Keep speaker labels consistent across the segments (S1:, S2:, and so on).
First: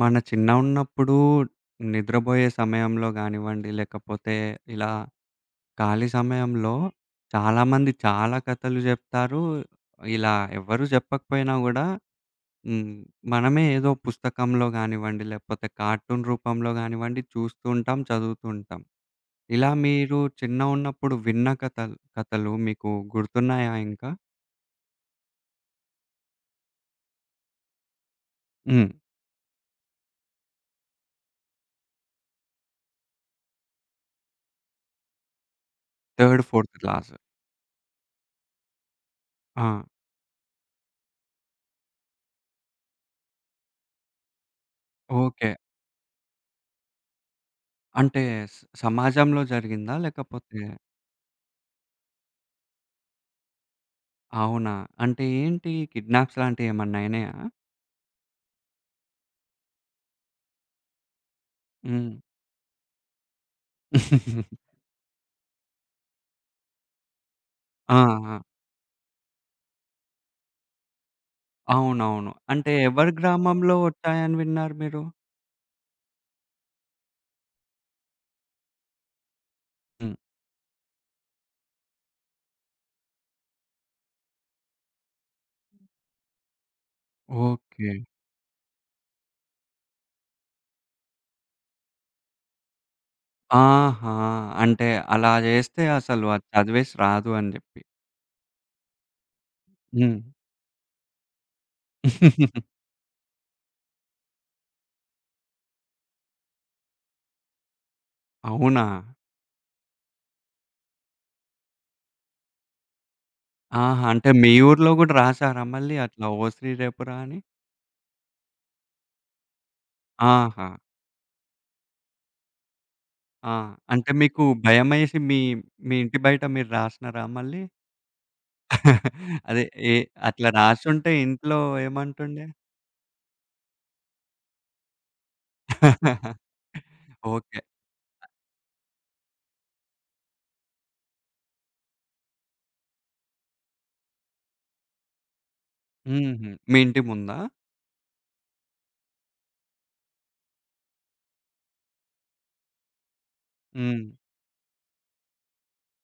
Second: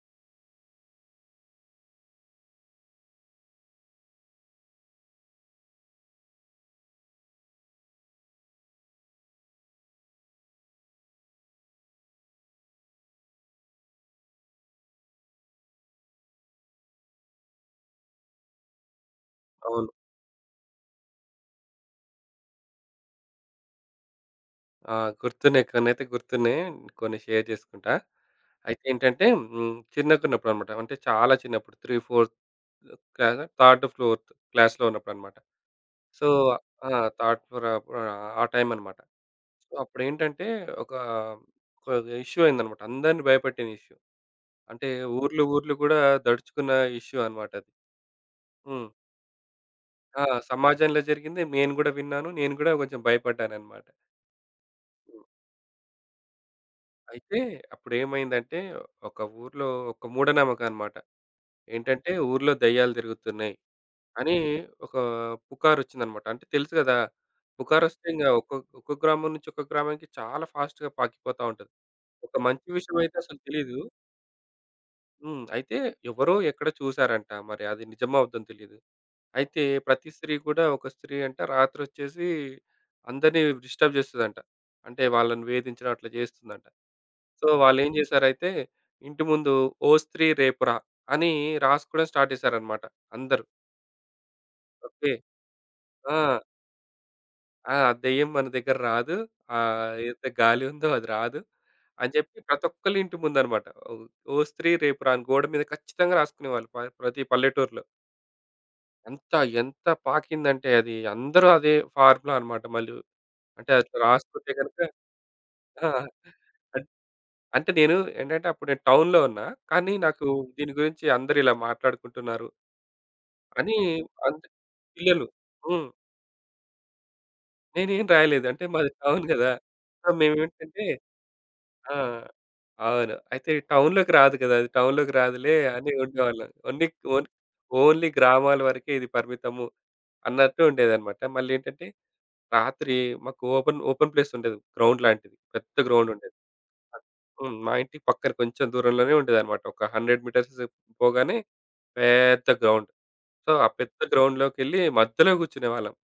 S1: మన చిన్న ఉన్నప్పుడు నిద్రబోయే సమయంలో గానివ్వండి, లేకపోతే ఇలా ఖాళీ సమయంలో చాలామంది చాలా కథలు జెప్తారు. ఇలా ఎవ్వరు జెప్పకపోయినా గూడా, హ్మ్ మనమే ఏదో పుస్తకంలో గానివ్వండి, లేకపోతే కార్టూన్ రూపంలో గానివ్వండి. చూస్తూ ఉంటాం, చదువుతూ ఉంటాం. ఇలా
S2: అవును.
S1: మీరు చిన్న ఉన్నప్పుడు విన్న కథల్ కథలు మీకు గుర్తున్నాయా ఇంకా?
S2: ఆ! గుర్తున్నాయి కొన్నైతే గుర్తున్నాయి. కొన్ని షేర్ జేసుకుంటా.
S1: హ్మ్.
S2: అయితేంటంటే, హ్మ్ చిన్నగున్నప్పుడనమాట. అంటే చాలా చిన్నప్పుడు 3, 4 క్లాజ థర్డ్ ఫోర్త్ క్లాస్‌లో ఉన్నప్పుడన్నమాట. సో
S1: థర్డ్, ఫోర్త్
S2: ఆ
S1: క్లాసు.
S2: థర్డ్ ఫోర్ అప్ ఆహ్, ఆ టైమన్నమాట. సో
S1: ఆ!
S2: అప్పుడేంటంటే, ఒక ఇష్యూ అయిందన్నమాట. అందరిని భయపెట్టిన ఇష్యూ. అంటే ఊర్లు
S1: ఓకే.
S2: ఊర్లు గూడా దడుచుకున్న ఇష్యూ అన్నమాటది.
S1: అంటే స్
S2: హ్మ్.
S1: సమాజంలో జరిగిందా?
S2: ఆ!
S1: లేకపోతే
S2: సమాజంలో జరిగింది. నేను గూడా విన్నాను. నేను గూడా కొంచెం భయపడ్డానన్నమాట.
S1: అవునా? అంటే
S2: హ్మ్.
S1: ఏంటి ఈ కిడ్నాప్స్ లాంటియెమన్నా అయినయా?
S2: అయితే అప్పుడేమైందంటే, ఒక ఊరిలో ఒక మూఢ నమ్మకం అనమాట. ఏంటంటే,
S1: హ్మ్.
S2: ఊర్లో దెయ్యాలు తిరుగుతున్నాయి. అని ఒక పుకారొచ్చిందన్నమాట. అంటే తెలుసు గదా!
S1: ఆ!
S2: పుకారొస్తే ఇంగ
S1: ఆ!
S2: ఒక్క ఒకొక్క గ్రామం నుంచి ఒక గ్రామానికి చాలా ఫాస్ట్‌గా పాకిపోతా ఉంటది.
S1: అవునవును.
S2: ఒక మంచి
S1: అంటే ఎవరి
S2: విషయమైతే అసలు
S1: గ్రామంలో
S2: తెలీదు.
S1: ఒచ్చాయని విన్నారు మీరు?
S2: హ్మ్. అయితే ఎవరో ఎక్కడొ చూసారంట. మరి అది నిజమా అబద్దమో తెలీదు. అయితే ప్రతి
S1: హ్మ్.
S2: స్త్రీ కూడా, ఒక స్త్రీ అంట రాత్రి ఒచ్చేసి అందరిని డిస్టర్బ్ చేస్తదంట. అంటే వాళ్ళని వేధించిటం అట్ల జేస్తుందంట. సో వాళ్ళేం
S1: ఓకే.
S2: జేశారైతే ఇంటి ముందు, 'ఓ స్త్రీ రేపు రా!' అని రాసుకోవడం స్టార్ట్ చేసారన్నమాట అందరూ.
S1: ఆహా! అంటే
S2: ఓకే.
S1: అలా జేస్తే
S2: ఆ!
S1: అసలు అది చదివేసి రాదు అని
S2: ఆ!
S1: జెప్పి.
S2: దెయ్యం మన దెగ్గర రాదు. ఆహ్,
S1: హ్మ్.
S2: ఎంత గాలి ఉందో, అది రాదు అని జెప్పి ప్రతి ఒక్కళ్ళ ఇంటి ముందు అనమాట. ఒ ఓ స్త్రీ రేపు రా! అని గోడ మీద ఖచ్చితంగా రాసుకునేవాళ్ళు ప ప్రతి పల్లెటూరిలో.
S1: అవునా?
S2: ఎంత ఎంత పాకిందంటే అది అందరూ అదే ఫార్ములాన్నమాట మళ్ళీ. అంటే అది
S1: ఆహా! అంటే మీ
S2: రాసుకుంటే గనక
S1: ఊర్లో గూడా రాసారా
S2: ఆ!
S1: మళ్ళీ అట్లా ఓ శ్రీ
S2: అన్
S1: రేపురాని?
S2: అంటే నేను ఏంటంటే అప్పుడు నేను టౌన్‍లో ఉన్నా. కానీ నాకు
S1: ఆహా!
S2: దీని గురించి అందరూ ఇలా మాట్లాడుకుంటున్నారు...
S1: ఆ!
S2: అని
S1: అంటే
S2: అన్
S1: మీకు భయమేసి
S2: పిల్లలు
S1: మీ
S2: హ్మ్.
S1: మీ ఇంటి బయట మీరు రాసినారా మళ్ళీ?
S2: నేనేమి రాయలేదు. అంటే మాది టౌన్ గదా!
S1: అదే ఎ
S2: సో
S1: అట్లా
S2: మేమేంటంటే
S1: రాసుంటే ఇంట్లో
S2: ఆ!
S1: ఏమంటుండే?
S2: అవును. అయితే టౌన్‍లోకి రాదు గదా! అది టౌన్‍లోకి రాదులే అని ఉండేవాళ్ళం. Only own
S1: okay.
S2: ఓన్లీ గ్రామాల వరకే ఇది పరిమితము అన్నట్టు ఉండేదన్నమాట. మళ్ళీ ఏంటంటే, రాత్రి మాకు ఓపెన్ ఓపెన్ ప్లేస్ ఉండేది గ్రౌండ్ లాంటిది. పెద్ద గ్రౌండ్ ఉండేది.
S1: హుహు. మీ ఇంటి ముందా?
S2: హ్మ్. మా ఇంటి పక్కన కొంచెం దూరంలోనే ఉండేదన్నమాట. ఒక 100 మీటర్స్ పోగానే పెద్ద గ్రౌండ్. సో ఆ పెద్ద
S1: హ్మ్.
S2: గ్రౌండ్‌లోకెళ్లి మధ్యలో గూర్చునేవాళ్ళం.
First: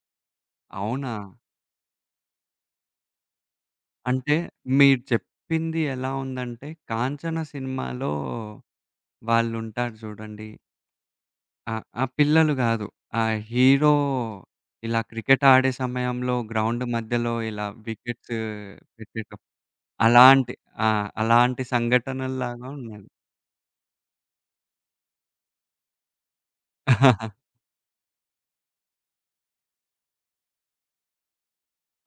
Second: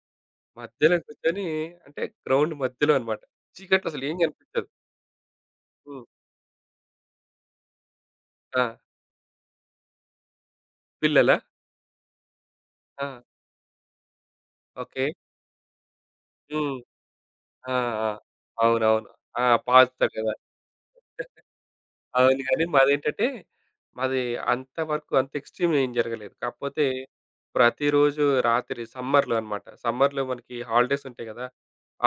S2: మధ్యలో
S1: అవునా?
S2: గూర్చొని అంటే గ్రౌండ్ మధ్యలో అనమాట. చీకట్లో అసలేం
S1: అంటే
S2: గనిపించదు.
S1: మీరు చెప్పింది
S2: హ్మ్.
S1: ఎలా ఉందంటే కాంచన సినిమాలో
S2: ఆ!
S1: వాళ్ళు ఉంటారు జూడండి.
S2: పిల్లలా?
S1: ఆహ్, ఆ పిల్లలు గాదు.
S2: ఆ!
S1: ఆ హీరో ఇలా
S2: ఓకే.
S1: క్రికెట్ ఆడే సమయంలో
S2: హ్మ్.
S1: గ్రౌండ్ మధ్యలో ఇలా
S2: ఆ! ఆ!
S1: వికెట్స్
S2: అవునవును. ఆ!
S1: పెట్టేటప్పుడు,
S2: పాత్తరు గదా!
S1: అలాంటి ఆ! అలాంటి
S2: అవును. గానీ
S1: సంఘటనల్లాగా ఉన్నయి.
S2: మాదేంటంటే, మాది అంతవరకు అంత ఎక్స్‌ట్రిమ్ ఏం జరగలేదు. కాకపోతే ప్రతిరోజు రాత్రి సమ్మర్‍లో అనమాట. సమ్మర్‍లో మనకి హాలిడేస్ ఉంటాయి గదా!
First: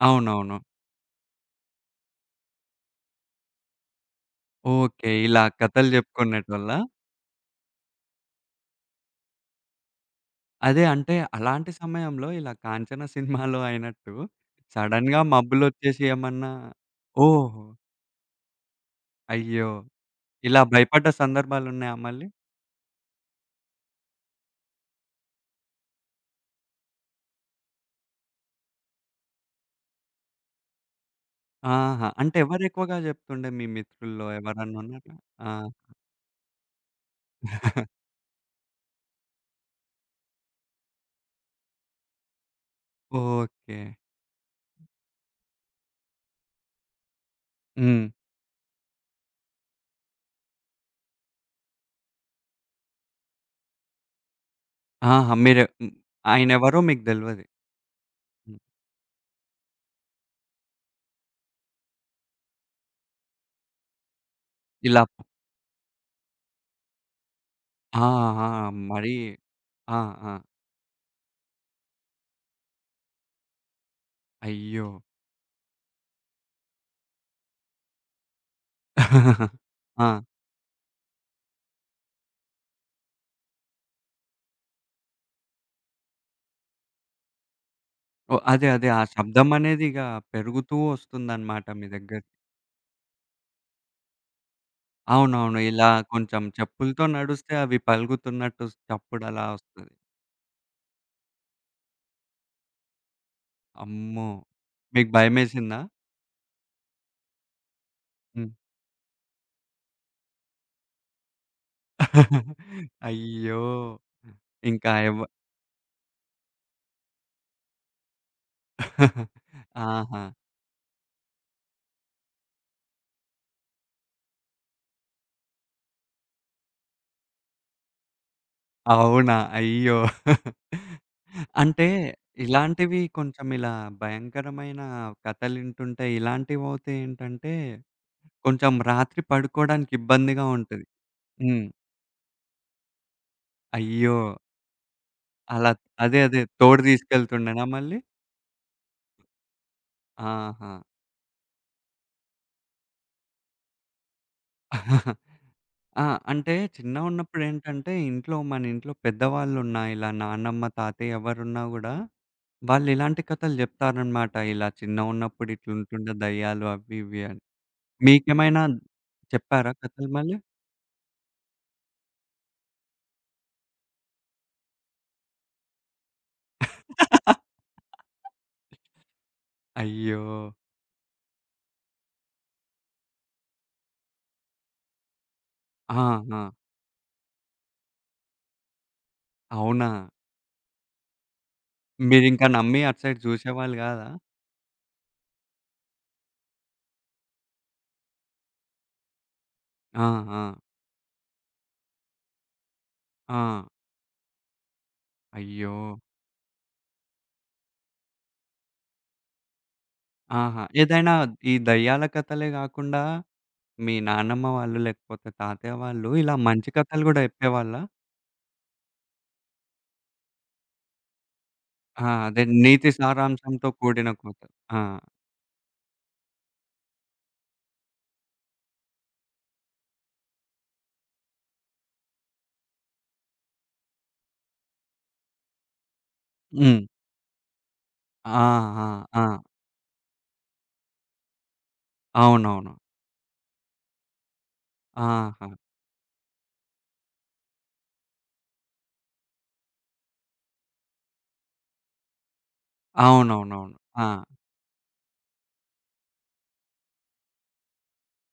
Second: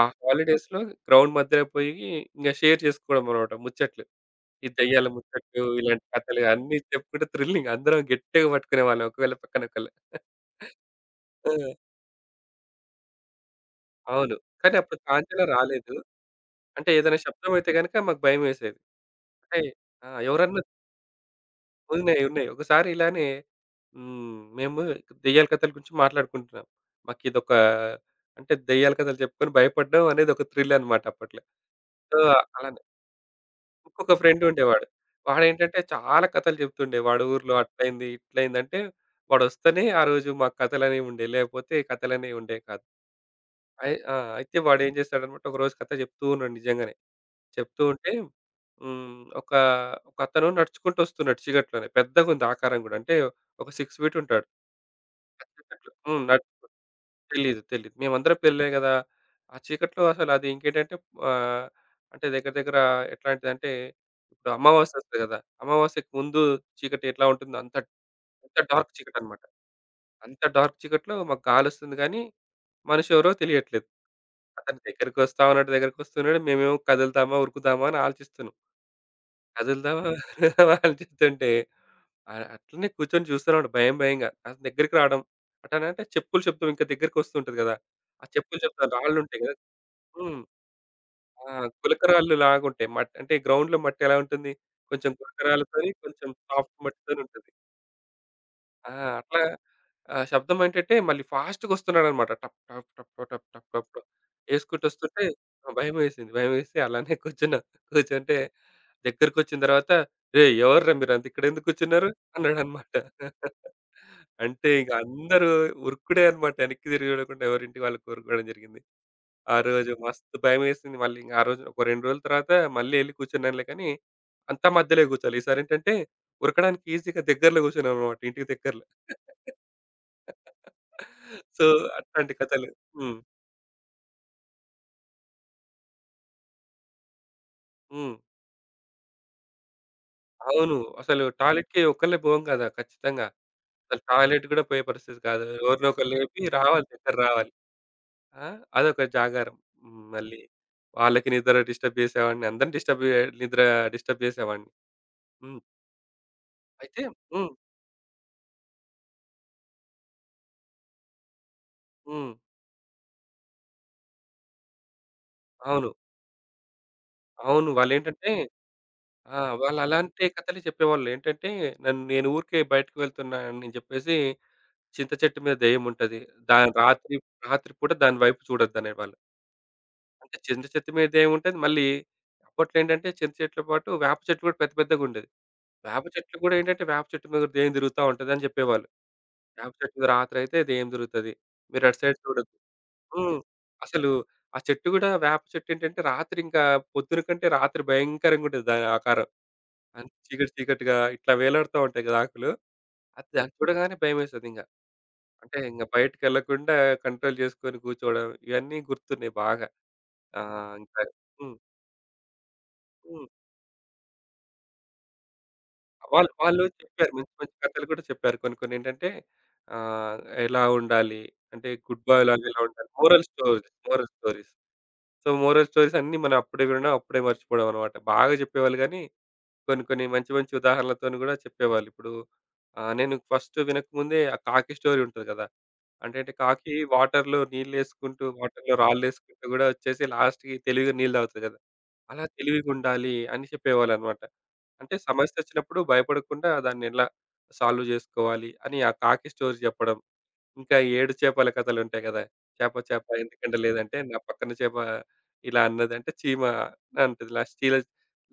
S2: ఆ
S1: అవునవును.
S2: హాలిడేస్‍లో గ్రౌండ్ మధ్యలో పోయి ఇంగ షేర్ చేసుకోవడం అనమాట ముచ్చట్లు. ఈ దెయ్యాల
S1: ఓకే. ఇలా
S2: ముచ్చట్లు,
S1: కథలు
S2: ఇలాంటి కథలు
S1: చెప్పుకున్నేటోళ్ళా?
S2: అన్నీ చెప్పుకుంటే థ్రిల్లింగ్. అందరం గట్టిగా పట్టుకునే వాళ్ళం ఒకళ్ళు పక్కన ఒకళ్ళు.
S1: అదే అంటే
S2: ఆ!
S1: అలాంటి సమయంలో ఇలా కాంచన సినిమాలో అయినట్టు
S2: అవును. కాని అప్పుడు
S1: సడెన్‍గా
S2: కాంచన
S1: మబ్బులు
S2: రాలేదు.
S1: ఒచ్చేసి ఏమన్నా
S2: అంటే ఏదైనా శబ్దం
S1: ఓహో!
S2: అయితే గనక మాకు భయమేసేది.
S1: అయ్యో!
S2: అయి ఆ ఎవరన్నా
S1: ఇలా భయపడ్డ సందర్భాలు ఉన్నాయా
S2: ఉన్నాయి.
S1: మళ్ళీ?
S2: ఉన్నాయి. ఒకసారి ఇలానే హ్మ్. మేము దెయ్యాల కథల గురించి మాట్లాడుకుంటున్నాం. మాకిదొక అంటే దెయ్యాల కథలు చెప్పుకొని భయపడ్డం అనేది ఒక థ్రిల్ అనమాట అప్పట్లో.
S1: ఆహా!
S2: సో
S1: అంటే
S2: అలానే
S1: ఎవరెక్కువగా జెప్తుండే మీ
S2: ఇంకొక
S1: మిత్రుల్లో
S2: ఫ్రెండ్ ఉండేవాడు.
S1: ఎవరైన్నన ఆ!
S2: వాడేంటంటే చాలా కథలు జెప్తుండే వాడు ఊర్లో "అట్లైంది, ఇట్లైంది" అంటే వాడు వస్తేనే ఆరోజు మాకు కథలు అనేవి ఉండేవి. లేపోతే కథలనేవి ఉండేవి కాదు.
S1: ఓకే.
S2: అయ్యి ఆ! అయితే వాడు ఏం జేస్తాడన్నమాట ఒకరోజు కథ జెప్తూ ఉన్నాడు నిజంగానే. చెప్తూ
S1: హ్మ్.
S2: ఉంటే హ్మ్. ఒక ఒక అతను నడుచుకుంటూ ఒస్తున్నాడు చీకట్లోనే పెద్దగుంది ఆకారం గూడా, అంటే ఒక 6 ఫీట్ ఉంటాడు.
S1: ఆహా! మీరు హ్మ్.
S2: హ్మ్ నాట్టు
S1: ఆయనెవరో మీకు దెల్వది.
S2: తెలీదు. తెలీదు. మేమందరం
S1: హ్మ్.
S2: పెళ్లే గదా! ఆ చీకట్లో అసలది ఇంకేంటంటే ఆహ్, అంటే దగ్గర దగ్గర ఎట్లాంటిదంటే, ఇప్పుడు అమావాస్య
S1: ఇలా
S2: ఒస్తది గదా! అమావాస్యకు ముందు చీకటి ఎట్లా ఉంటుందో అంత,
S1: ఆహా!
S2: అంత డార్క్
S1: మరి
S2: చీకటి అనమాట.
S1: ఆ! ఆ!
S2: అంత డార్క్ చీకట్లో మాకు కాలోస్తుంది గానీ మనిషి ఎవరో తెలియట్లేదు. అతని
S1: అయ్యో!
S2: దగ్గరికోస్తా ఉన్నాడు, దగ్గరికి ఒస్తున్నాడు. మేమేమో కదులుతామా, ఉరుకుదామా అని ఆలోచిస్తున్నాం. కదులుదామా
S1: ఆ!
S2: ఉందమాని అలోచితుంటే అ అట్లనే కూర్చొని జూస్తూన్నాడు భయం భయంగా అంతా దగ్గరికి రావడం. అటనంటే చెప్పులు శబ్ధం ఇంకా దగ్గరకోస్తు ఉంటది గదా! ఆ
S1: ఓహ్!
S2: చెప్పులు
S1: అదే.
S2: శబ్ధం
S1: అదే. ఆ
S2: రాళ్ళు ఉంటాయి కదా!
S1: శబ్దమనేదిగా
S2: హ్మ్.
S1: పెరుగుతూ
S2: ఆ!
S1: వస్తుందనమాట మీ దగ్గర.
S2: గులకరాళ్ళు లాగా ఉంటాయి. అంటే మట్ గ్రౌండ్‍లో మట్టి ఎలా ఉంటుంది? కొంచెం
S1: అవునవును. ఇలా
S2: గులకరాళ్ళతోని, కొంచెం
S1: కొంచెం
S2: సాఫ్ట్
S1: చెప్పులతో
S2: మట్టితోనే ఉంటది.
S1: నడుస్తే అవి పలుగుతున్నట్టు
S2: ఆ! అట్లా
S1: చప్పుడలా వస్తది.
S2: ఆ శబ్దమేంటంటే మళ్ళీ ఫాస్ట్‌గా ఒస్తున్నాడన్నమాట టప్ టప్ టప్ టప్ టప్ టప్
S1: అమ్మో!
S2: ఏసుకుంటూ
S1: మీకు
S2: ఒస్తుంటే ఆ
S1: భయమేసిందా?
S2: భయమేసింది. భయమేసి అలానే కూర్చున్నా. కూర్చుంటే,
S1: హ్మ్.
S2: దగ్గరకొచ్చిన దరవత "రేయ్! ఎవర్రా మీరాంత? ఇక్కడేందుకు కూర్చున్నారు?" అన్నాడన్నమాట.
S1: అయ్యో!
S2: అంటే
S1: ఇంకా
S2: ఇగ
S1: ఎవ్వ
S2: అందరూ ఉరుకుడే అనమాట ఎనక్కి తిరిగి జూడకుండా ఎవరి ఇంటి వాళ్ళు కోరుకోవడం జరిగింది. ఆరోజు
S1: ఆహా!
S2: మస్తు భయమేసింది. మళ్ళీ ఇంగ ఆ రోజు ఒక 2 రోజుల తర్వాత మళ్ళీ ఎళ్లి కూర్చున్నానులే కానీ, అంతా మధ్యలో కూర్చోలే. ఈసారేంటంటే ఉరకడానికి ఈజీగా దగ్గర్లో కూర్చున్నాం అన్నమాట ఇంటికి దగ్గరలో.
S1: అవునా! అయ్యో!
S2: సో
S1: అంటే
S2: అట్లాంటి కథలు.
S1: ఇలాంటివి
S2: హ్మ్.
S1: కొంచెం ఇలా భయంకరమైన కథలింటుంటే ఇలాంటివోతే ఏంటంటే,
S2: హ్మ్.
S1: కొంచెం రాత్రి పడుకోవడానికి ఇబ్బందిగా
S2: అవును.
S1: ఉంటది.
S2: అసలు
S1: హ్మ్.
S2: టాయిలెట్‍కి ఒక్కళ్ళే బోం గదా! ఖచ్చితంగా. అసలు
S1: అయ్యో!
S2: టాయిలెట్ కూడా పోయే పరిస్థితి కాదు.
S1: అలాద్
S2: ఎవరినో ఒకల్ని
S1: అదే. అదే.
S2: లేపి
S1: తోడు
S2: రావాలి తొందర రావాలి.
S1: దీసుకెళ్తుండేనా మళ్ళీ?
S2: ఆ? అదొక జాగారం. హ్మ్ మళ్ళీ,
S1: ఆహా!
S2: వాళ్ళకి నిద్ర డిస్టర్బ్ జేసేవాడిని, అందరిని డిస్టర్బ్ జ నిద్ర ఆహ్ డిస్టర్బ్ చేసేవాడిని. హ్మ్.
S1: ఆ! అంటే
S2: అయితే హ్మ్.
S1: చిన్నగున్నప్పుడేంటంటే, ఇంట్లో మన ఇంట్లో పెద్దవాళ్ళు ఉన్న ఇలా నానమ్మ, తాతయ్య ఎవరున్నా గూడా
S2: హ్మ్.
S1: వాళ్ళు ఇలాంటి కథలు జెప్తారన్నమాట. "ఇలా చిన్నగున్నప్పుడు
S2: అవును.
S1: ఇట్లుంటుండే దెయ్యాలు" అవి ఇవి అని.
S2: అవును. వాళ్ళేంటంటే
S1: మీకేమైనా
S2: ఆ!
S1: చెప్పారా
S2: వాళ్ళు
S1: కథలు
S2: అలాంటి
S1: మళ్ళీ?
S2: కథలే చెప్పేవాళ్ళు. ఏంటంటే ఆహ్, నన్ నేను ఊరికే బయటకి వెళ్తున్నాను అని జెప్పేసి, చింత చెట్టు మీద దెయ్యముంటది. దా రాత్రి రాత్రిపూట దాని వైపు చూడొద్దు అనేవాళ్ళు.
S1: అయ్యో!
S2: అంటే చింద చెట్టు మీద దెయ్యం ఉంటది మళ్ళీ, అప్పట్లో ఏంటంటే చింత చెట్లు పాటు, వేప చెట్లు కూడా పెద్ద పెద్దగా ఉండేది. వేప చెట్లు
S1: ఆహా!
S2: కూడా ఏంటంటే వేప చెట్టు మీద దెయ్యం దిరుగుతా ఉంటది అని జెప్పేవాళ్ళు.
S1: అవునా?
S2: వేపచెట్టు మీద రాత్రి అయితే దెయ్యం దిరుగుతది మీరు అటు సైడ్
S1: మీరు ఇంకా
S2: చూడొద్దు.
S1: నమ్మి అటు సైడ్
S2: హ్మ్
S1: జూసేవాళ్ళు గాదా?
S2: అసలు ఆ చెట్టు గూడా వేప చెట్టేంటంటే, రాత్రి ఇంకా పొద్దున కంటే రాత్రి భయంకరంగా ఉంటది దాని ఆకారం.
S1: ఆ!
S2: అన్ చీకటి
S1: ఆ!
S2: చీకటిగా ఇట్లా వేలాడుతూ ఉంటాయి గదా! ఆకులు దాన్ని
S1: ఆ!
S2: చూడగానే భయమేసేది ఇంగా. అంటే ఇంగ
S1: అయ్యో!
S2: బయటికి ఎళ్ళకుండా కంట్రోల్ జేసుకొని కూర్చోవడం ఇవన్నీ గుర్తున్నాయి బాగా.
S1: ఆహా!
S2: ఆహ్, ఇంకా
S1: ఏదైనా ఈ
S2: హ్మ్.
S1: దెయ్యాల కథలే గాకుండా
S2: హ్మ్.
S1: మీ నానమ్మ వాళ్ళు లేకపోతే తాతయ్య వాళ్ళు
S2: వాళ్
S1: ఇలా
S2: వాళ్ళు
S1: మంచి కథలు
S2: చెప్పారు
S1: గూడా
S2: మంచి మంచి
S1: చెప్పేవాళ్ళా?
S2: కథలు గూడా చెప్పారు. కొన్ని కొన్నేంటంటే ఆహ్, ఎలా ఉండాలి? అంటే గుడ్
S1: ఆ! అదే
S2: బాయ్‌లాగా ఎలా ఉండాలి?
S1: నీతి
S2: మోరల్ స్టోరీస్,
S1: సారాంశంతో
S2: మోరల్
S1: కూడిన కృత.
S2: స్టోరీస్.
S1: ఆ!
S2: సో మోరల్ స్టోరీస్ అన్నీ మనం అప్పుడే వినడం, అప్పుడే మర్చిపోవడం అనమాట. బాగా జెప్పేవాళ్ళు గాని, కొన్ని కొన్ని మంచి మంచి ఉదాహరణలతోని గూడా, చెప్పేవాళ్ళు. ఇప్పుడు ఆహ్, నేను ఫస్ట్ వినకముందే ఆ కాకి స్టోరీ ఉంటది గదా! అంటేంటే కాకి
S1: హ్మ్.
S2: వాటర్‍లో నీళ్లేసుకుంటూ
S1: ఆ!
S2: వాటర్‍‍లో
S1: ఆ! ఆ!
S2: రాళ్ళేసుకుంటూ గూడా ఒచ్చేసి, లాస్ట్‌కి తెలివిగా నీళ్లు దాగుతది గదా! అలా
S1: అవునవును.
S2: తెలివిగుండాలి అని చెప్పేవాళ్ళన్నమాట. అంటే
S1: ఆహా!
S2: సమస్యచ్చినప్పుడు భయపడకుండా దాన్నెలా సాల్వ్ జేసుకోవాలి? అని ఆ కాకి స్టోరీ జెప్పడం. ఇంకా ఏడు చేపల కథలు ఉంటాయి గదా! చేప చేప ఎందుకు ఎండా
S1: అవునవునవును.
S2: లేదంటే, నా
S1: ఆ!
S2: పక్కన చేప ఇలా అన్నది అంటే చీమ అనంటది. లాస్ట్ చిలస్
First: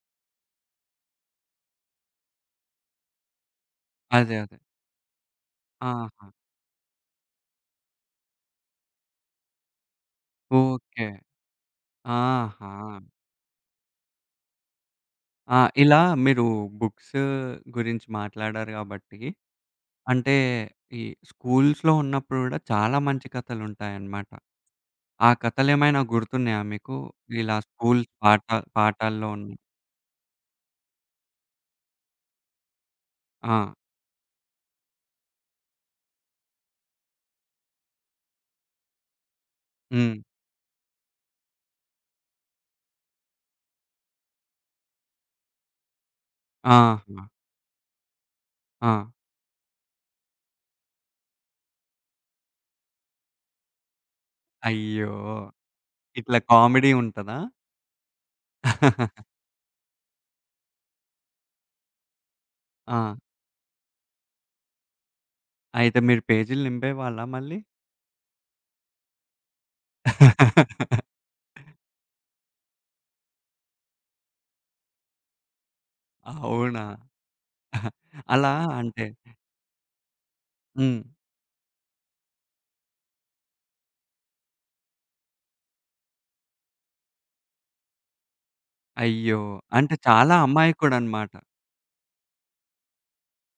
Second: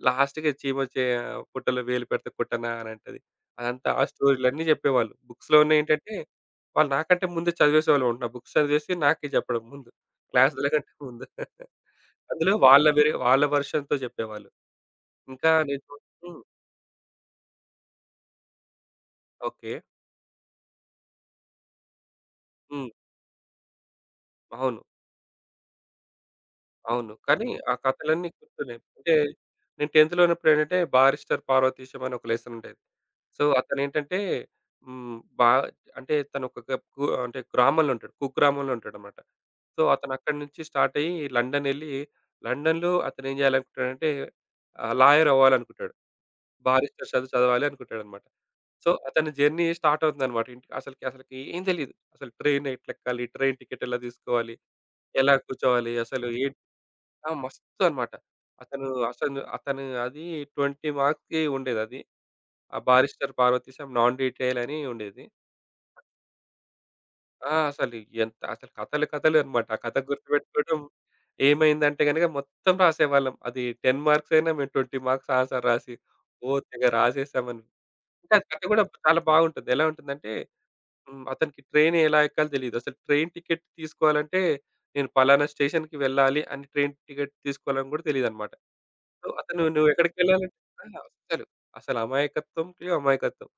S2: లాస్ట్‌కి అది చీమ చేయ "పుట్టలో వేలు పెడితే కుట్టనా!" అనంటది. అదంతా ఆ
S1: అదే. అదే.
S2: స్టోరీలన్నీ జెప్పేవాళ్ళు. బుక్స్‌లో ఉన్నాయి ఏంటంటే,
S1: ఆహా!
S2: వాళ్ళు నాకంటే ముందు చదివేసేవాళ్ళున్నారు బుక్స్ చదివేసి నాకే జెప్పడం ముందు క్లాస్‍ల కంటే
S1: ఓకే.
S2: ముందు. అందులో
S1: ఆహా!
S2: వాళ్ళ వేరే వాళ్ళ వెర్షన్‍తో జెప్పేవాళ్ళు. ఇంకా
S1: ఆ!
S2: నేను
S1: ఇలా
S2: హ్మ్.
S1: మీరు బుక్స్ గురించి మాట్లాడారు గాబట్టి,
S2: ఓకే.
S1: అంటే ఈ స్కూల్స్‌లో ఉన్నప్పుడు గూడా
S2: హ్మ్.
S1: చాలా మంచి కథలు ఉంటాయన్నమాట.
S2: అవును.
S1: ఆ కథలేమైనా గుర్తున్నాయా మీకు?
S2: అవును. కానీ
S1: ఇలా
S2: ఆ
S1: స్కూల్స్
S2: కథలన్నీ
S1: పాట
S2: గుర్తులేవు. అంటే
S1: పాఠాల్లో ఉన్నాయి.
S2: నేను టెన్త్‌లో ఉన్నప్పుడేంటంటే, బారిస్టర్ పార్వతీశం అని ఒక లెస్సన్ ఉండేది. సో
S1: ఆ!
S2: అతనేంటంటే హ్మ్ బా అంటే తను ఒక కుగు గ్రామంలో ఉంటాడు. కుగ్రామంలో ఉంటాడన్నమాట. సో
S1: హ్మ్.
S2: అతనక్కడినుంచి స్టార్ట్ అయ్యి లండన్ ఎళ్లి, లండన్‍లో అతను ఏం జేయాలనుకుంటాడంటే ఆహ్, లాయర్ అవ్వాలనుకుంటాడు. బారిస్టర్
S1: ఆహా!
S2: చదువు చదవాలి అనుకుంటాడన్నమాట. సో
S1: ఆ!
S2: అతని జర్నీ స్టార్ట్ అవుతుందన్నమాట ఇంట్ అసలకి అసలకి ఏం దెలీదు. అసలు ట్రైన్ ఎట్లా ఎక్కాలి? ట్రైన్ టికెట్ ఎలా దీసుకోవాలి?
S1: అయ్యో!
S2: ఎలా కూర్చోవాలి? అసలు
S1: ఇట్లా
S2: ఎన్
S1: కామెడీ
S2: ఆ
S1: ఉంటదా?
S2: మస్తు అనమాట. అతను అసను అతను అది 20 మార్క్స్‌కి ఉండేదది. ఆ
S1: ఆ!
S2: బారిస్టర్ పార్వతీశం నాన్ డిటైల్ అని ఉండేది.
S1: అయితే మీరు పేజీలు నింపేవాళ్ళ
S2: ఆ!
S1: మళ్ళీ?
S2: అసలి ఎంత అసలు కథలు కథలు అనమాట. ఆ కథ గుర్తుబెట్టుకోవటం ఏమైందంటే గనక, మొత్తం రాసేవాళ్ళం. అది 10 మార్క్స్ అయినా మేము 20 మార్క్స్ ఆన్సర్ రాసి, ఓహ్! తెగ
S1: అవునా?
S2: రాసేసామని. అంటే
S1: అలా
S2: కథ కూడా
S1: అంటే
S2: చాలా బావుంటది. ఎలా ఉంటుందంటే,
S1: హ్మ్.
S2: హ్మ్ అతనికి ట్రైన్ ఎలా ఎక్కాలో తెలీదు. అసలు ట్రైన్ టికెట్ తీసుకోవాలంటే, నేను పలానా స్టేషన్‍కేళ్ళాలి అని ట్రైన్ టికెట్ తీసుకోవాలని కూడా తెలీదన్నమాట. సో
S1: అయ్యో!
S2: అతను నువ్వు
S1: అంటే చాలా
S2: ఎక్కడికేళ్లాలంటే ఆహ్
S1: అమాయకుడనమాట.
S2: అసలు అసలు అమాయకత్వంకే అమాయకత్వం.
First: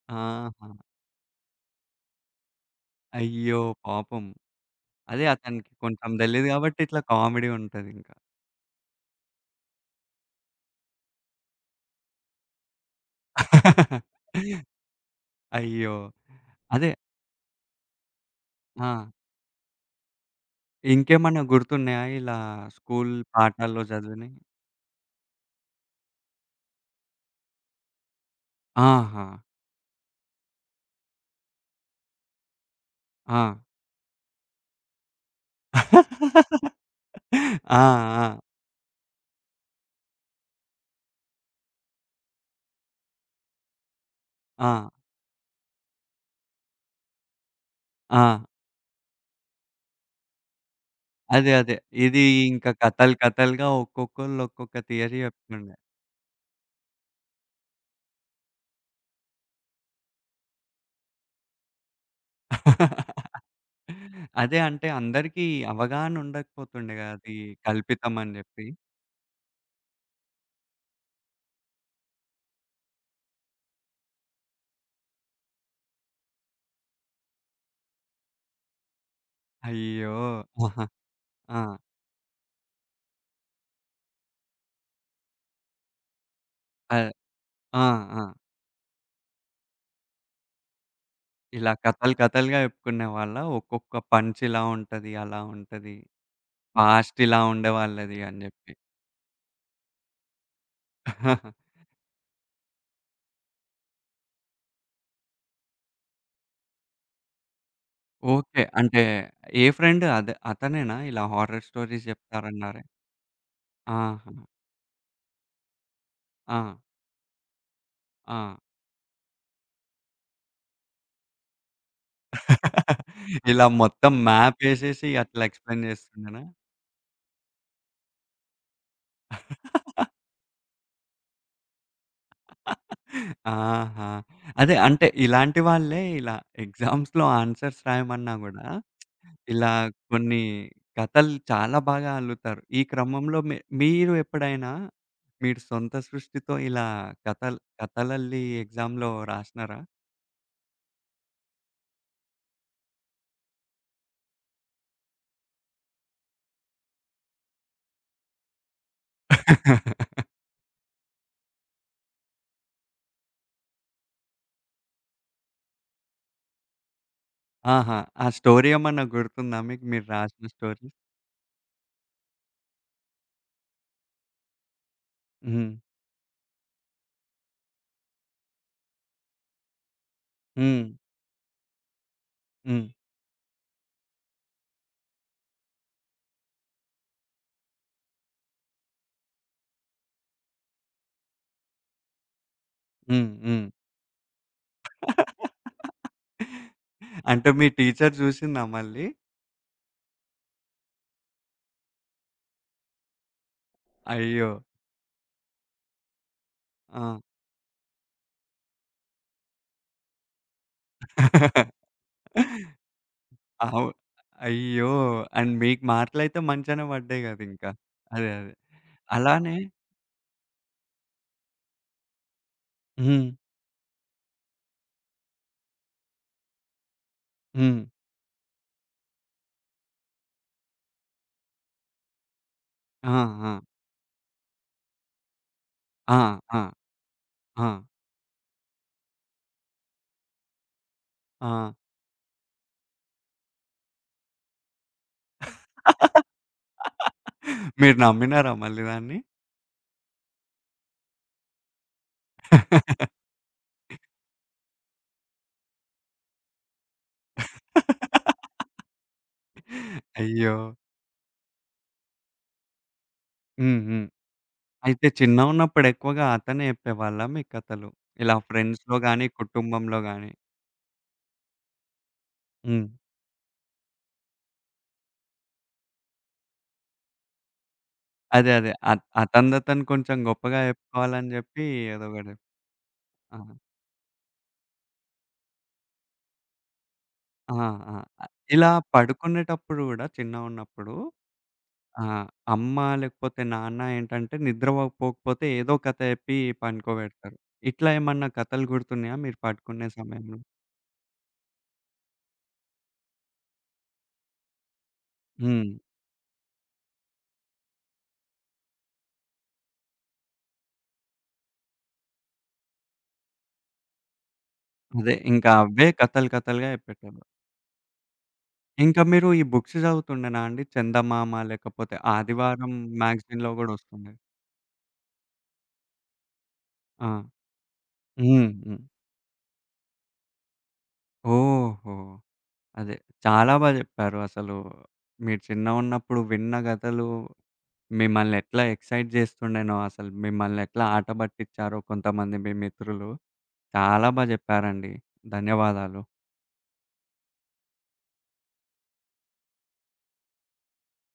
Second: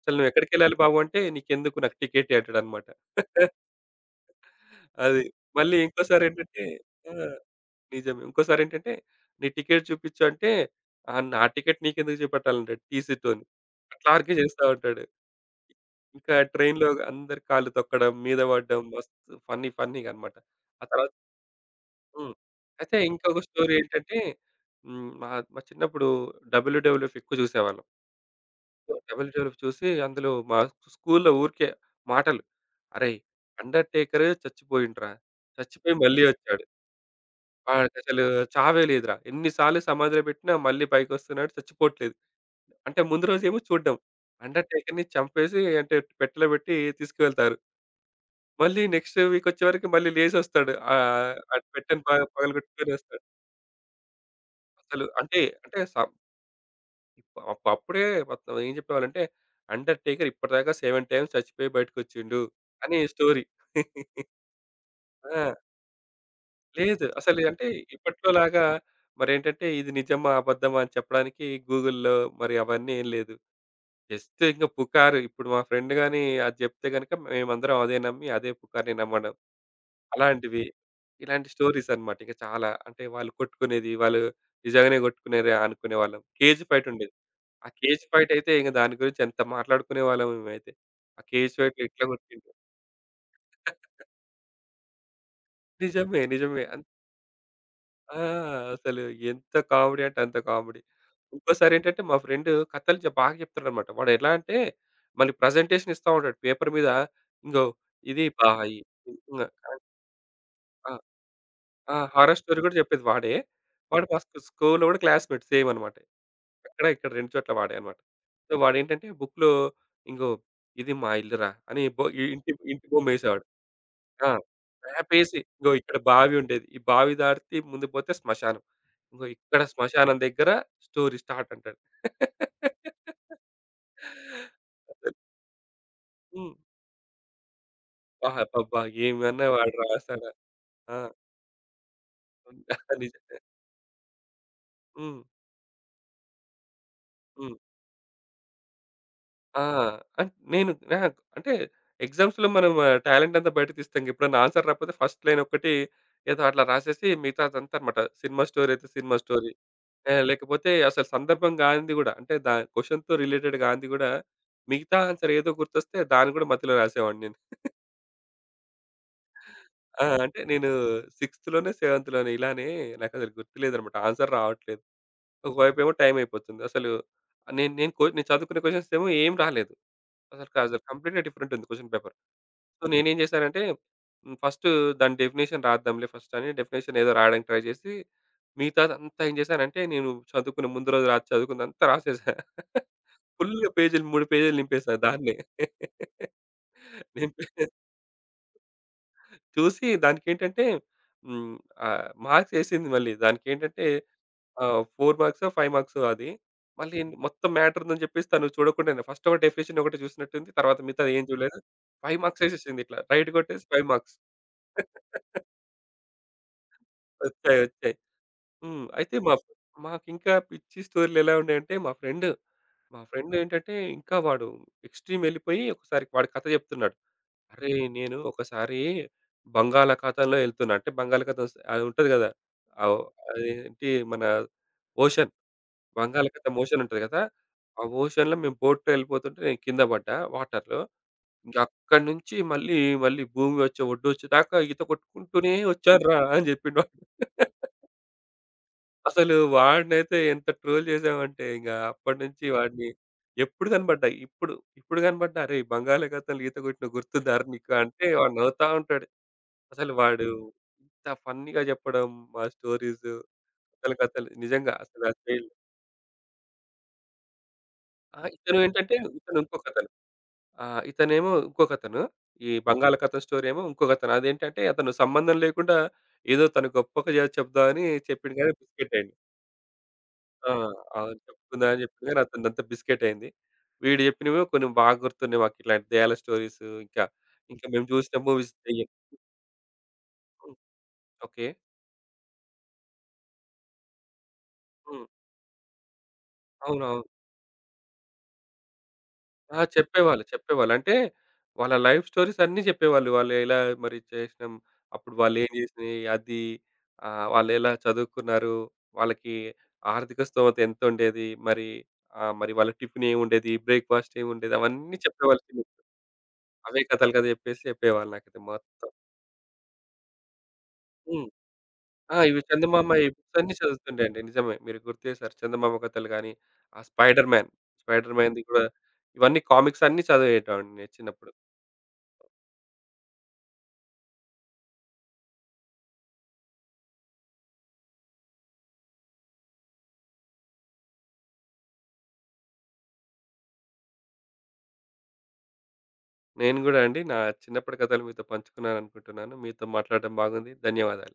S2: "అసలు నువ్వు ఎక్కడికెళ్ళాలి
S1: ఆహా!
S2: బాబు" అంటే "నీకెందుకు నాకు టికెట్ ఇయ్యి" అంటాడన్నమాట.
S1: అయ్యో! పాపం.
S2: అది.
S1: అదే అతనికి
S2: మళ్ళీ
S1: కొంచెం దెలీదు
S2: ఇంకోసారేంటంటే
S1: గాబట్టి, ఇట్లా
S2: ఆ!
S1: కామెడీ ఉంటదిగ.
S2: నిజమే. ఇంకోసారేంటంటే, "నీ టికెట్ చూపిచ్చు" అంటే "ఆ! నా టికెట్ నీకెందుకు జూపెట్టాలి" అంటడు టీసీతోని. అట్లా ఆర్గ్యూ జేస్తా ఉంటాడు.
S1: అయ్యో!
S2: ఇంకా ట్రైన్‍‍లో
S1: అదే
S2: గ అందరి కాళ్ళు తొక్కడం. మీద వడ్డం.
S1: ఆ!
S2: మస్తు ఫన్నీ ఫన్నీగా అనమాట. ఆ తరువాత
S1: ఇంకేమన్నా గుర్తున్నాయా
S2: హ్మ్.
S1: ఇలా
S2: అయితే
S1: స్కూల్
S2: ఇంకొక స్టోరీ
S1: పాఠాల్లో
S2: ఏంటంటే
S1: జదివినయి?
S2: హ్మ్ మా, మా చిన్నప్పుడు డబ్ల్యూడబ్ల్యూ ఫిక్ జూసేవాళ్ళం. సో
S1: ఆహా!
S2: డబ్ల్యుడబ్ల్యు చూసి, అందులో మా స్కూలు‌లో ఊరికే, మాటలు అరేయ్!
S1: ఆ!
S2: అండర్‌టేకరే చచ్చిపోయిండు రా! చచ్చిపోయి మళ్ళీ ఒచ్చాడు...
S1: ఆ!
S2: ఆడికసలు
S1: ఆ!
S2: చావే లేదురా! ఎన్ని సార్లు సమాధిలో పెట్టినా మళ్ళీ పైకోస్తున్నాడు చచ్చిపోట్లేదు. అంటే ముందు రోజేమో చూడడం.
S1: ఆ!
S2: అండర్‌టేకర్‌ని చంపేసి అంటే పెట్టెలో పెట్టి తీసుకెళ్తారు.
S1: ఆ!
S2: మళ్ళీ నెక్స్ట్ వీక్ ఒచ్చేవరకి మళ్ళీ లేసొస్తాడు. ఆహ్,
S1: అదే.
S2: ఆ
S1: అదే.
S2: పెట్టని ప
S1: ఇది ఇంక
S2: పగలగొట్టుకొని
S1: కథలు
S2: ఒస్తాడు.
S1: కథలుగా ఒక్కొక్కళ్ళు ఒక్కొక్క
S2: అసలు
S1: థియరీ
S2: అంటే
S1: జెప్తుండే.
S2: అంటే సం అబ్బా! అబ్బా! అప్పుడే మొత్తం ఏం చెప్పేవాళ్ళంటే, అండర్‌టేకర్ ఇప్పటిదాకా 7 టైమ్స్ చచ్చిపోయి బయటికోచ్చిండు, అని స్టోరీ.
S1: అదే. అంటే
S2: ఆ!
S1: అందరికీ అవగాహనుండకపోతుండే
S2: లేదు.
S1: గదా, అది
S2: అసలి అంటే,
S1: కల్పితమని
S2: ఇప్పట్లోలాగా
S1: చెప్పి.
S2: మరేంటంటే, ఇది నిజమా, అబద్ధమా, అని చెప్పడానికి గూగుల్‌లో మరి అవన్నీ ఏం లేదు. జస్ట్ ఇంక పుకారు, ఇప్పుడు మా ఫ్రెండ్ గాని, అది జెప్తే గనక మేమందరం అదే నమ్మి, అదే పుకారుని నమ్మడం,
S1: అయ్యో!
S2: అలాంటివి.
S1: ఆహా!
S2: ఇలాంటి
S1: ఆ!
S2: స్టోరీస్ అన్నమాట ఇక చాలా. అంటే వాళ్ళు కొట్టుకునేది, వాళ్ళు నిజంగానే కొట్టుకున్నారు అనుకునేవాళ్ళం. కేజ్ ఫైట్
S1: అదే.
S2: ఉండేది. ఆ
S1: ఆ!
S2: కేజ్
S1: ఆ!
S2: ఫైటయితే ఇంక దాని గురించి ఎంత మాట్లాడుకునేవాళ్ళమో మేమైతే! ఆ కేజ్
S1: ఇలా
S2: ఫైట్‌లో ఎట్లా
S1: కథలు
S2: కొట్టిండు.
S1: కథలుగా జెప్పుకునేవాళ్ళా? ఒక్కొక్క పంచిలా ఉంటది. అలా ఉంటది.
S2: నిజమే. నిజమే. అన్
S1: పాస్ట్ ఇలా ఉండే
S2: ఆ!
S1: వాళ్ళదని
S2: ఆ!
S1: జెప్పి.
S2: అసలు ఎంత కామెడీ అంటే అంత కామెడీ. ఇంకోసారేంటంటే, మా ఫ్రెండు కథలు చే బాగా చెప్తాడన్నమాట. వాడెలా అంటే, మళ్ళి ప్రజెంటేషన్ ఇస్తా ఉంటాడు. పేపర్ మీద ఇంగో ఇది
S1: ఓకే.
S2: బాయి
S1: అంటే
S2: ఈ
S1: ఏ
S2: ఆహ్
S1: ఫ్రెండ్? అదే
S2: ఆ!
S1: అతనేనా ఇలా హారర్
S2: ఆ!
S1: స్టోరీస్
S2: హారర్ స్టోరీ గూడా
S1: జెప్తారన్నారే?
S2: చెప్పేది వాడే. వాడు ఫస్ట్
S1: ఆహా!
S2: స్కూల్‌లో గూడా క్లాస్‌మేట్ సేమ్ అన్నమాట.
S1: ఆ!
S2: అక్కడ ఇక్కడ 2 చోట్ల వాడే అన్నమాట. సో,
S1: ఆ!
S2: వాడేంటంటే, బుక్‌లో "ఇంగో ఇది మా ఇల్లు రా" అని బో ఇ ఇంటి ఇంటి బొమ్మేసేవాడు.
S1: ఇలా మొత్తం
S2: ఆ!
S1: మ్యాపేసేసి
S2: మ్యాపేసి,
S1: అట్లా
S2: "ఇంగో
S1: ఎక్స్‌ప్లేయిన్
S2: ఇక్కడ బావి
S1: జేస్తుండేనా?
S2: ఉండేది. ఈ బావి దాటితే ముందుకు పోతే స్మశానం. ఇంగో ఇక్కడ స్మశానం దగ్గర స్టోరీ స్టార్ట్" అంటాడు.
S1: ఆహా! అదే. అంటే ఇలాంటి వాళ్ళే ఇలా
S2: హ్మ్.
S1: ఎగ్జామ్స్‌లో ఆన్సర్స్
S2: బా!
S1: రాయమన్నా గూడా,
S2: అబ్బబ్బా! ఏమన్నా
S1: ఇలా
S2: వాడు రాసాడా!
S1: కొన్ని
S2: ఆ!
S1: కథలు చాలా బాగా అల్లుతారు. ఈ
S2: నిజమే.
S1: క్రమంలో మే మీరు ఎప్పుడైనా,
S2: హ్మ్.
S1: మీరు సొంత సృష్టితో ఇలా
S2: హ్మ్.
S1: కథలు కథలల్లి ఎక్సామ్‌లో
S2: ఆ!
S1: రాసినారా?
S2: అంట్ నేను అహా! అంటే ఎగ్జామ్స్‌లో మనం టాలెంటంతా బయటకు తీస్తాంగా. ఎప్పుడైనా ఆన్సర్ రాపోతే ఫస్ట్ లైన్ ఒక్కటి ఏదో అట్లా రాసేసి మిగతాదంతాదన్నమాట. సినిమా స్టోరీ అయితే సినిమా స్టోరీ. ఆ! లేకపోతే అసలు సందర్భం గానిది గూడా, అంటే దా క్వశ్చన్‌తో రిలేటెడ్ గాంది గూడా, మిగతా ఆన్సర్ ఏదో గుర్తొస్తే దాన్ని గూడా మధ్యలో రాసేవాడిని నేను.
S1: ఆహా! ఆ స్టోరీ ఏమన్నా గుర్తుందా మీకు? మీరు
S2: ఆ! అంటే
S1: రాసిన
S2: నేను
S1: స్టోరీ?
S2: సిక్స్త్‌లోనే, సెవెంత్‌లోనే ఇలానే నాకసలు గుర్తులేదన్నమాట. ఆన్సర్ రావట్లేదు. ఒక
S1: హ్మ్.
S2: వైపేమో టైమైపోతుంది. అసలు ఆహ్, నేను నేను కో నేను చదువుకునే క్వశ్చన్స్ ఏమో ఏం రాలేదు. అసలు కసలు
S1: హ్మ్.
S2: కంప్లీట్‌గా డిఫరెంట్ ఉంది క్వశ్చన్ పేపర్. సో,
S1: హ్మ్.
S2: నేనేం చేశానంటే, హ్మ్. ఫస్టు దాని డెఫినిషన్ రాద్దాంలే ఫస్టని డెఫినిషన్ ఏదో రాయడానికి ట్రై జేసి, మిగతాదంతా ఏం జేశానంటే నేను చదువుకునే ముందు రోజు రాత్రి చదువుకున్నంతా రాసేశా.
S1: హ్మ్.
S2: ఫుల్
S1: హ్మ్.
S2: పేజీ‌లు 3 పేజీలు నింపేసా దాన్నే. నింపే
S1: అంటే మీ టీచరు జూసిందా మళ్ళీ?
S2: చూసి దానికేంటంటే, హ్మ్. ఆహ్, మార్క్స్ ఏసింది మళ్ళీ. దానికేంటంటే,
S1: అయ్యో!
S2: ఆహ్, 4 మార్క్సో, 5 మార్క్సో అది. మళ్ళీ ఏంది
S1: ఆ!
S2: మొత్తం మ్యాటరుందని చెప్పేసి తాను చూడకుండా‌నే ఫస్ట్ ఒక డెఫినిషన్ ఒకటే చూసినట్టుంది. తర్వాత మిగతాది ఏం చూడలేదు. 5 మార్క్స్ ఏసేసింది ఇట్లా రైట్ కొట్టేసి
S1: అవు
S2: 5 మార్క్స్.
S1: అయ్యో! అండ్ మీకు మార్కు‌లైతే మంచిగానే పడ్డాయి
S2: ఒచ్చాయి.
S1: గదింక.
S2: ఒచ్చాయి.
S1: అదే. అదే.
S2: హ్మ్. అయితే మాక్
S1: అలానే
S2: మాకింకా పిచ్చి స్టోరీ‌లేలా ఉండేయంటే, మా ఫ్రెండ్, మా ఫ్రెండ్
S1: హ్మ్.
S2: ఏంటంటే, ఇంకా వాడు ఎక్స్‌ట్రీమ్ ఎళ్ళిపోయి ఒకసారి వాడి కథ చెప్తున్నాడు. "అరేయ్!
S1: హ్మ్.
S2: నేను ఒకసారి బంగాళాఖాతంలో ఎళ్తున్నా." అంటే బంగాళాఖాతం స్ అది ఉంటది గదా! ఆహ్, ఓహ్,
S1: ఆ!
S2: అది
S1: ఆ!
S2: ఏంటి మన ఓషన్
S1: ఆ!
S2: బంగాళాఖాతం
S1: ఆ!
S2: ఓషన్ ఉంటది గదా!
S1: ఆ!
S2: "ఆ ఓషన్‌లో మేము బోట్‌లో ఎళ్ళిపోతుంటే, నేను కింద బడ్డా వాటర్‌లో. ఇంగా
S1: ఆ!
S2: అక్కడి నుంచి మళ్ళీ మళ్ళీ భూమి ఒచ్చే, వొడ్డొచ్చే దాకా ఈత కొట్టుకుంటూనే వచ్చాను రా!" అని చెప్పిండు వాడు.
S1: మీరు నమ్మినారా మళ్ళీ దాన్ని?
S2: అసలు వాడినైతే ఎంత ట్రోల్ చేసామంటే, ఇంక అప్పటినుంచి వాడిని ఎప్పుడు గనపడ్డా ఇప్పుడు, ఇప్పుడు కనపడ్డా "అరేయ్! బంగాళా‌కతం‌లో ఈత కొట్టినవు. గుర్తుందారా నీకు?" అంటే వాడు నవ్వుతా ఉంటాడు. అసలు వాడు
S1: అయ్యో!
S2: ఇంత ఫన్నీ‌గా జెప్పడం, ఆ స్టోరీస్
S1: హ్మ్.
S2: కథలు,
S1: హ్మ్.
S2: కథలు నిజంగా అసలు
S1: అయితే
S2: ఆ ఫీల్
S1: చిన్నగున్నప్పుడెక్కువగా అతనే జెప్పేవాళ్ళ మీకు కథలు?
S2: ఆహ్,
S1: ఇలా
S2: ఇతను
S1: ఫ్రెండ్స్‌లో
S2: ఏంటంటే,
S1: గాని,
S2: ఇతనింకొకతను.
S1: కుటుంబంలో గాని?
S2: ఆహ్, ఇతనేమో ఇంకొకతను. ఈ
S1: హ్మ్.
S2: బంగాళకతం స్టోరీ ఏమో ఇంకొకతను. అదేంటంటే, అతను సంబంధం లేకుండా ఏదో తను గొప్పగా జెప్దామని చెప్పిండు
S1: అదే.
S2: గాని
S1: అదే. అత్
S2: బిస్కటయింది.
S1: అతనదతను కొంచెం
S2: ఆ!
S1: గొప్పగా
S2: అవును.
S1: జెప్పుకోవాలని జెప్పి
S2: చెప్పుకుందాం అని చెప్పిండు కానీ
S1: ఏదోకటి.
S2: అతనిదంతా బిస్కెటయింది.
S1: ఆ!
S2: వీడు జెప్పినవి కొన్ని బాగా గుర్తున్నాయి. మాకిట్లాంటి దెయ్యాల స్టోరీసు ఇంకా,
S1: ఆ!
S2: ఇంకా మేం
S1: ఆ!
S2: చూసిన
S1: అ
S2: మూవీస్
S1: ఇలా
S2: దెయ్యాం
S1: పడుకునేటప్పుడు గూడా
S2: హ్మ్.
S1: చిన్నగున్నప్పుడు,
S2: ఓకే.
S1: ఆ! అమ్మ లేకపోతే నాన్న ఏంటంటే, నిద్ర
S2: హ్మ్.
S1: పోకపోతే ఏదో కథ చెప్పి
S2: అవునవును.
S1: పనుకోబెడతారు. ఇట్లా ఏమన్నా కథలు గుర్తున్నాయా మీరు
S2: ఆ!
S1: పడుకునే
S2: చెప్పేవాళ్ళు,
S1: సమయంలో?
S2: చెప్పేవాళ్ళు. అంటే, వాళ్ళ లైఫ్ స్టోరీస్ అన్నీ జెప్పేవాళ్ళు. వాళ్ళు ఎలా మరి చేసినాం, అప్పుడు వాళ్లేం
S1: హ్మ్.
S2: చేసినయి, అది ఆహ్, వాళ్ళేలా చదువుకున్నారు, వాళ్ళకి ఆర్థిక స్తోమత ఎంతుండేది మరి. ఆహ్, మరి వాళ్ళకి టిఫినెముండేది, బ్రేక్‌ఫాస్ట్ ఏముండేది, అవన్నీ
S1: అదే.
S2: చెప్పేవాళ్ళు
S1: ఇంకా
S2: చిన్నప్పుడు.
S1: అవ్వే కథలు కథలుగా
S2: అవే కథలు
S1: చెప్పేటోళ్ళు.
S2: కథ జెప్పేసి చెప్పేవాళ్ళు నాకైతే మొత్తం.
S1: ఇంకా మీరు ఈ బుక్స్ చదువుతుండేనా అండి?
S2: హ్మ్.
S1: చందమామ లేకపోతే
S2: ఆ! ఇవి
S1: ఆదివారం
S2: చందమామ ఈ బుక్స్
S1: మ్యాగ్‌జీన్‌లో
S2: అన్ని
S1: కూడా
S2: చదువుతుండే
S1: ఒస్తుండే.
S2: అండి. నిజమే మీరు గుర్తు జేశారు. చందమామ కథలు గాని, ఆ
S1: ఆ!
S2: స్పైడర్‌మ్యాన్, స్పైడర్‌మ్యాన్‌ది
S1: హ్మ్.
S2: గూడా
S1: హ్మ్.
S2: ఇవన్నీ కామిక్స్ అన్నీ చదివేటివాన్ని చిన్నప్పుడు.
S1: ఓహో! అదే. చాలా బా జెప్పారు అసలు. మీరు చిన్నగున్నప్పుడు విన్న కథలు, మిమ్మల్ని ఎట్లా ఎగ్జైట్ చేస్తుం‌డేనో అసలు మిమ్మనేట్లా ఆటబట్టించారో కొంతమంది మీ మిత్రులు, చాలా బా జెప్పారండి. ధన్యవాదాలు.
S2: నేను గూడా అండి. నా చిన్నప్పటి కథలు మీతో పంచుకున్నాననుకుంటున్నాను. మీతో మాట్లాడటం బాగుంది. ధన్యవాదాలు.